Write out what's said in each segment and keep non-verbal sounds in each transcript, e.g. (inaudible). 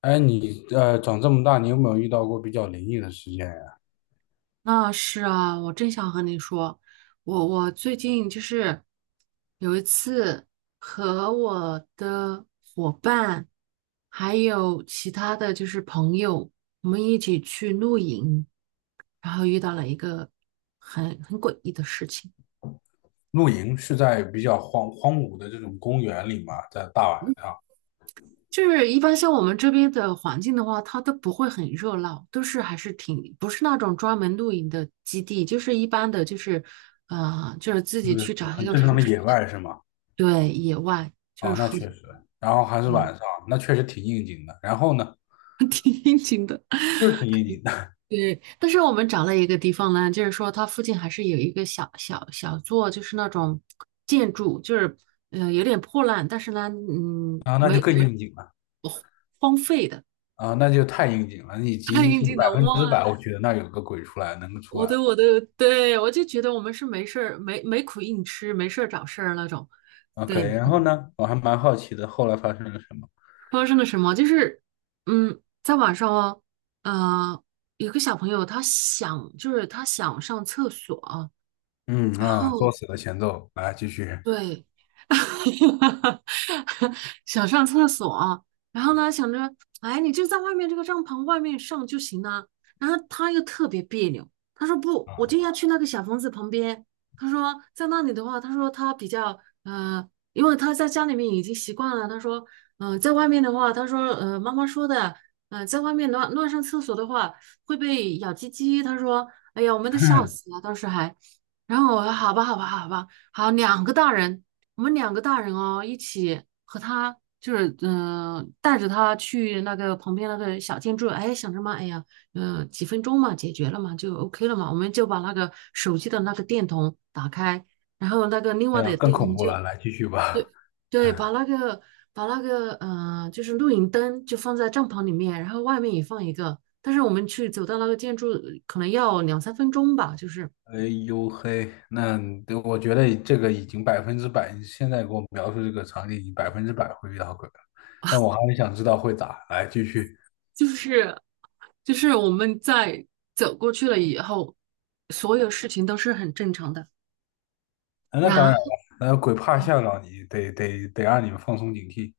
哎，你长这么大，你有没有遇到过比较灵异的事件呀？那是啊，我正想和你说，我最近就是有一次和我的伙伴，还有其他的就是朋友，我们一起去露营，然后遇到了一个很诡异的事情。露营是在比较荒芜的这种公园里嘛，在大晚上，就是一般像我们这边的环境的话，它都不会很热闹，都是还是挺不是那种专门露营的基地，就是一般的，就是就是自就己去是找一很个正常舒的适野的，外是吗？对，野外就是哦，那舒，确实。然后还是晚嗯，上，那确实挺应景的。然后呢，(laughs) 挺应景的。就是挺应景的。(laughs) 对，但是我们找了一个地方呢，就是说它附近还是有一个小座，就是那种建筑，就是有点破烂，但是呢，啊，那就没更没应景了。呃荒废的，啊，那就太应景了，以 (laughs) 及太应景百的分哇，之百，我觉得那有个鬼出来，能够出我来。的我的，对，我就觉得我们是没事儿没苦硬吃，没事儿找事儿那种。对，OK，然后呢，我还蛮好奇的，后来发生了什么？发生了什么？就是在晚上哦，呃，有个小朋友他想就是他想上厕所，嗯然啊，后作死的前奏，来继续对，(laughs) 想上厕所，然后呢，想着，哎，你就在外面这个帐篷外面上就行了。然后他又特别别扭，他说不，我就啊。要去那个小房子旁边。他说在那里的话，他说他比较因为他在家里面已经习惯了。他说，在外面的话，他说，妈妈说的，在外面乱上厕所的话会被咬鸡鸡。他说，哎呀，我们都笑 (laughs) 死了，当时还。然后我说好吧，好吧，好吧。好，两个大人，我们两个大人哦，一起和他就是带着他去那个旁边那个小建筑，哎，想着嘛，哎呀，几分钟嘛，解决了嘛，就 OK 了嘛，我们就把那个手机的那个电筒打开，然后那个另外的更电恐筒怖就了，来继续吧。对对，把那个就是露营灯就放在帐篷里面，然后外面也放一个，但是我们去走到那个建筑可能要2、3分钟吧，就是。哎呦嘿，那，对，我觉得这个已经百分之百，你现在给我描述这个场景，已经百分之百会遇到鬼了。但我还是想知道会咋，来继续。就是就是我们在走过去了以后，所有事情都是很正常的。啊，那当然然了。后那鬼怕吓到你，得让你们放松警惕。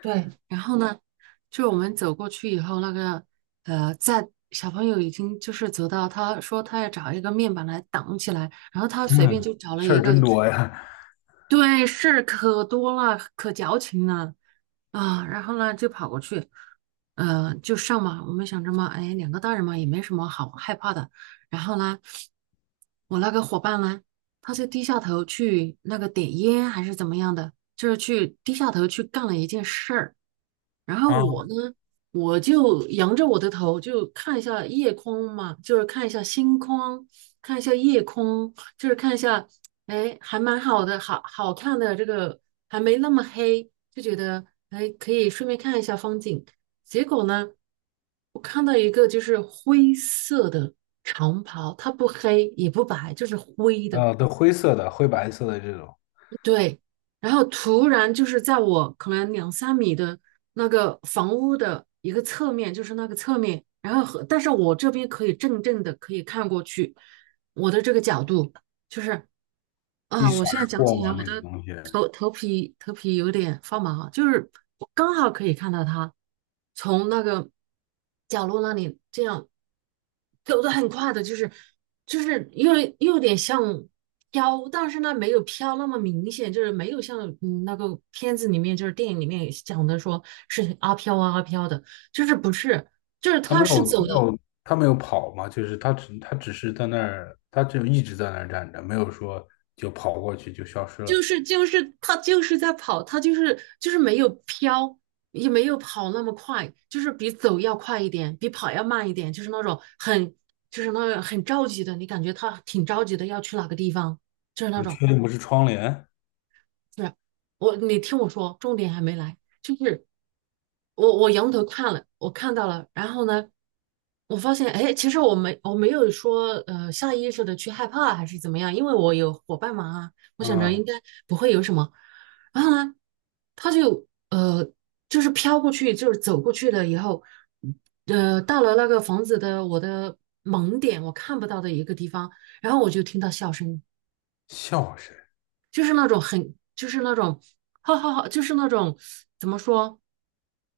对，然后呢，就我们走过去以后，那个在小朋友已经就是走到，他说他要找一个面板来挡起来，然后他随便嗯，就找了事一儿个，真就是多呀。 对，事儿可多了，可矫情了。啊，然后呢就跑过去，就上嘛。我们想着嘛，哎，两个大人嘛，也没什么好害怕的。然后呢，我那个伙伴呢，他就低下头去那个点烟还是怎么样的，就是去低下头去干了一件事儿。然后 (laughs)。啊。我呢，我就仰着我的头，就看一下夜空嘛，就是看一下星空，看一下夜空，就是看一下，哎，还蛮好的，好好看的这个还没那么黑，就觉得哎，可以顺便看一下风景。结果呢，我看到一个就是灰色的长袍，它不黑也不白，就是灰的。啊，都灰色的、灰白色的这种。对，然后突然就是在我可能2、3米的那个房屋的一个侧面，就是那个侧面，然后但是我这边可以正正的可以看过去，我的这个角度就是一啊，我闪现在而讲过起来，嘛，我那个的东西。头皮有点发麻啊，就是我刚好可以看到他从那个角落那里这样走得很快的，就是又有点像飘，但是呢没有飘那么明显，就是没有像那个片子里面就是电影里面讲的说是阿飘啊阿飘的，就是不是，就是他没他有，是他走没的。有，他没有跑嘛，就是他只是在那儿，他只一直在那儿站着，没有说就跑过去就消失就了。是就是他就是在跑，他就是没有飘，也没有跑那么快，就是比走要快一点，比跑要慢一点，就是那种很就是那种很着急的，你感觉他挺着急的要去哪个地方，就是那你种。确定不是窗帘？对啊，你听我说，重点还没来，就是我仰头看了，我看到了，然后呢，我发现，哎，其实我没有说下意识的去害怕还是怎么样，因为我有伙伴嘛啊，我想着嗯，应该不会有什么。然后呢，他就就是飘过去，就是走过去了以后，到了那个房子的我的盲点，我看不到的一个地方，然后我就听到笑声，笑声。就是那种很就是那种哈哈哈，就是那种怎么说，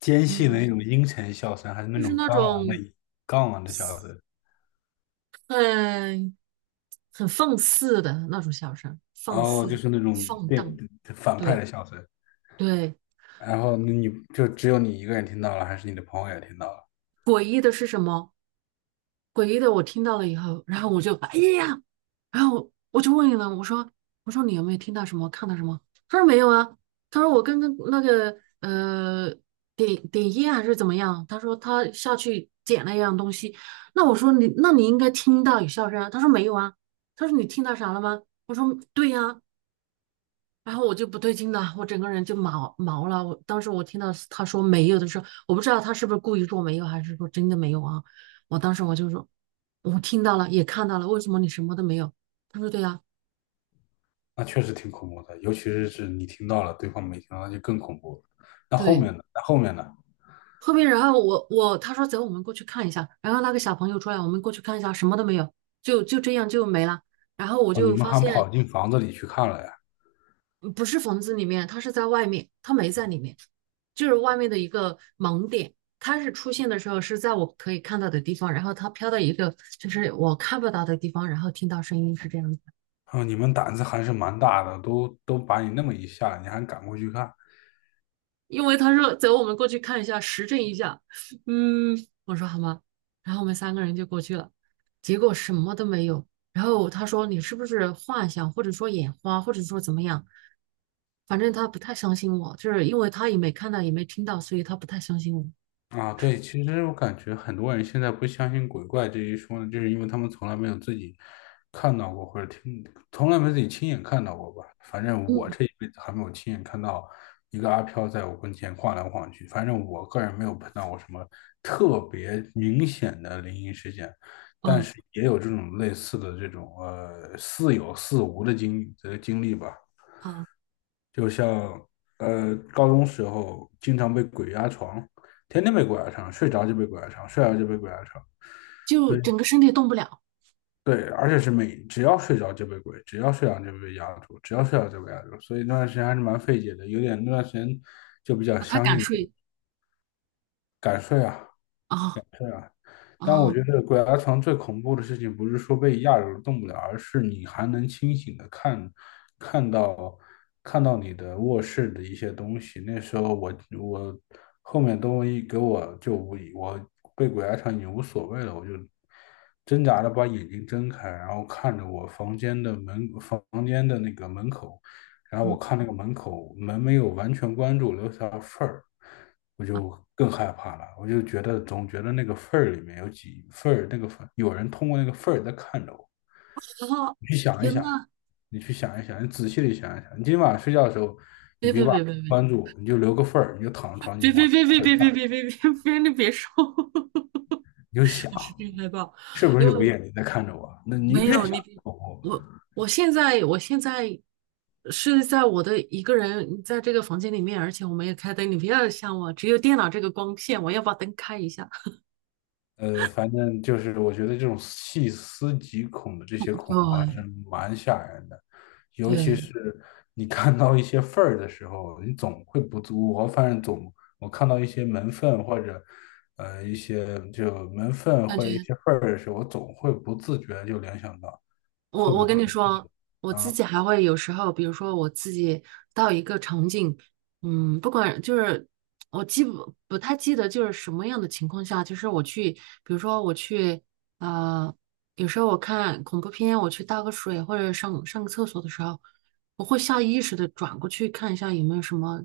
尖细的那嗯，种阴沉笑声，还是那就是种那刚昂种。的刚昂的笑声？很很放肆的那种笑声，放哦，肆、就是那种，放对，荡，反派对的笑声。对。然后那你就只有你一个人听到了，还是你的朋友也听到了？诡异的是什么？诡异的我听到了以后，然后我就哎呀，然后我就问了，我说你有没有听到什么，看到什么？他说没有啊，他说我刚刚那个点点烟还是怎么样？他说他下去捡了一样东西。那我说那你应该听到有笑声啊。他说没有啊。他说你听到啥了吗？我说对呀、然后我就不对劲了，我整个人就毛毛了。我当时我听到他说没有的时候，我不知道他是不是故意说没有，还是说真的没有啊？我当时我就说，我听到了，也看到了，为什么你什么都没有？他说对呀、那确实挺恐怖的，尤其是是你听到了，对方没听到，那就更恐怖了。那后对。面呢？那后面呢？后面然后他说走，我们过去看一下。然后那个小朋友出来，我们过去看一下，什么都没有，就这样就没了。然后我哦，你就们发还现跑进房子里去看了呀？不是房子里面，他是在外面，他没在里面，就是外面的一个盲点。它是出现的时候是在我可以看到的地方，然后它飘到一个就是我看不到的地方，然后听到声音是这样子。哦，你们胆子还是蛮大的，都把你那么一吓，你还敢过去看？因为他说走，我们过去看一下，实证一下。嗯，我说好吗？然后我们三个人就过去了，结果什么都没有。然后他说你是不是幻想，或者说眼花，或者说怎么样？反正他不太相信我，就是因为他也没看到，也没听到，所以他不太相信我。啊，对，其实我感觉很多人现在不相信鬼怪这一说呢，就是因为他们从来没有自己看到过，或者听，从来没自己亲眼看到过吧。反正我嗯，这一辈子还没有亲眼看到一个阿飘在我跟前晃来晃去。反正我个人没有碰到过什么特别明显的灵异事件，但哦是也有这种类似的这种似有似无的经历吧。啊，就像高中时候经常被鬼压床，天天被鬼压床，睡着就被鬼压床，睡着就被鬼压床。就整个身体动不了，对，而且是每只要睡着就被鬼，只要睡着就被压住，只要睡着就被压住，所以那段时间还是蛮费解的，有点那段时间就比较把他相信赶这个睡敢睡啊。啊但我啊觉得鬼压床最恐怖的事情，不是说被压着动不了，而是你还能清醒的看，看到看到你的卧室的一些东西。那时候我后面都一给我就我被鬼压床已经无所谓了，我就挣扎着把眼睛睁开，然后看着我房间的门，房间的那个门口，然后嗯，我看那个门口门没有完全关住，留下缝儿，我就更害怕了。我就觉得总觉得那个缝儿里面有几缝儿，那个缝有人通过那个缝儿在看着我。啊！你去想一天想，呐，你去想一想，你仔细的想一想。你今晚睡觉的时候，你别别别把门别别关住，你就留个缝儿，你就躺在床上，你就别别往别别别别别别别别别你别说，你就 (laughs) 想，我是真害怕，是不因是为有个我眼睛在看着我？那你越没想有你别越恐怖。我现在是在我的一个人在这个房间里面，而且我没有开灯，你不要像我，只有电脑这个光线，我要把灯开一下。反正就是我觉得这种细思极恐的这些恐怖还是对蛮吓人的，尤其对，是你看到一些缝儿的时候，你总会不自我反正总我看到一些门缝或者一些就门缝感或者一觉。些缝儿的时候，我总会不自觉地就联想到会我不我会。跟你说，我啊？自己还会有时候，比如说我自己到一个场景，不管就是我记不太记得就是什么样的情况下，就是我去，比如说我去，呃，有时候我看恐怖片，我去倒个水或者上上个厕所的时候，我会下意识的转过去看一下有没有什么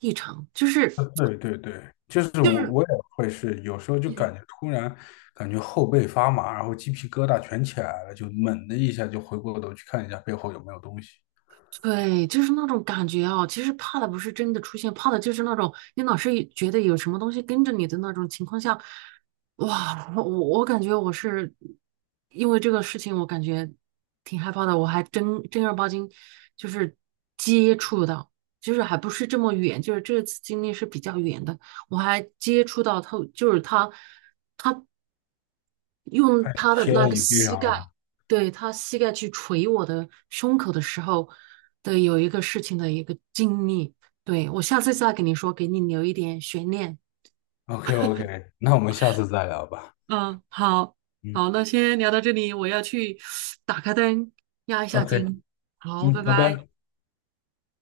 异常，就是对对对，就是就我是。我也会是，有时候就感觉突然感觉后背发麻，然后鸡皮疙瘩全起来了，就猛的一下就回过头去看一下背后有没有东西。对，就是那种感觉啊。其实怕的不是真的出现，怕的就是那种你老是觉得有什么东西跟着你的那种情况下，哇，我感觉我是因为这个事情，我感觉挺害怕的。我还真正儿八经就是接触到，就是还不是这么远，就是这次经历是比较远的，我还接触到他，就是他。用他的先那让个你背膝上盖，了。对，他膝盖去捶我的胸口的时候的有一个事情的一个经历，对，我下次再跟你说，给你留一点悬念。OK OK，那我们下次再聊吧。嗯，好，嗯好，那先聊到这里，我要去 (sniffs) 打开灯，压一下，OK。惊，好，嗯，拜拜拜。拜。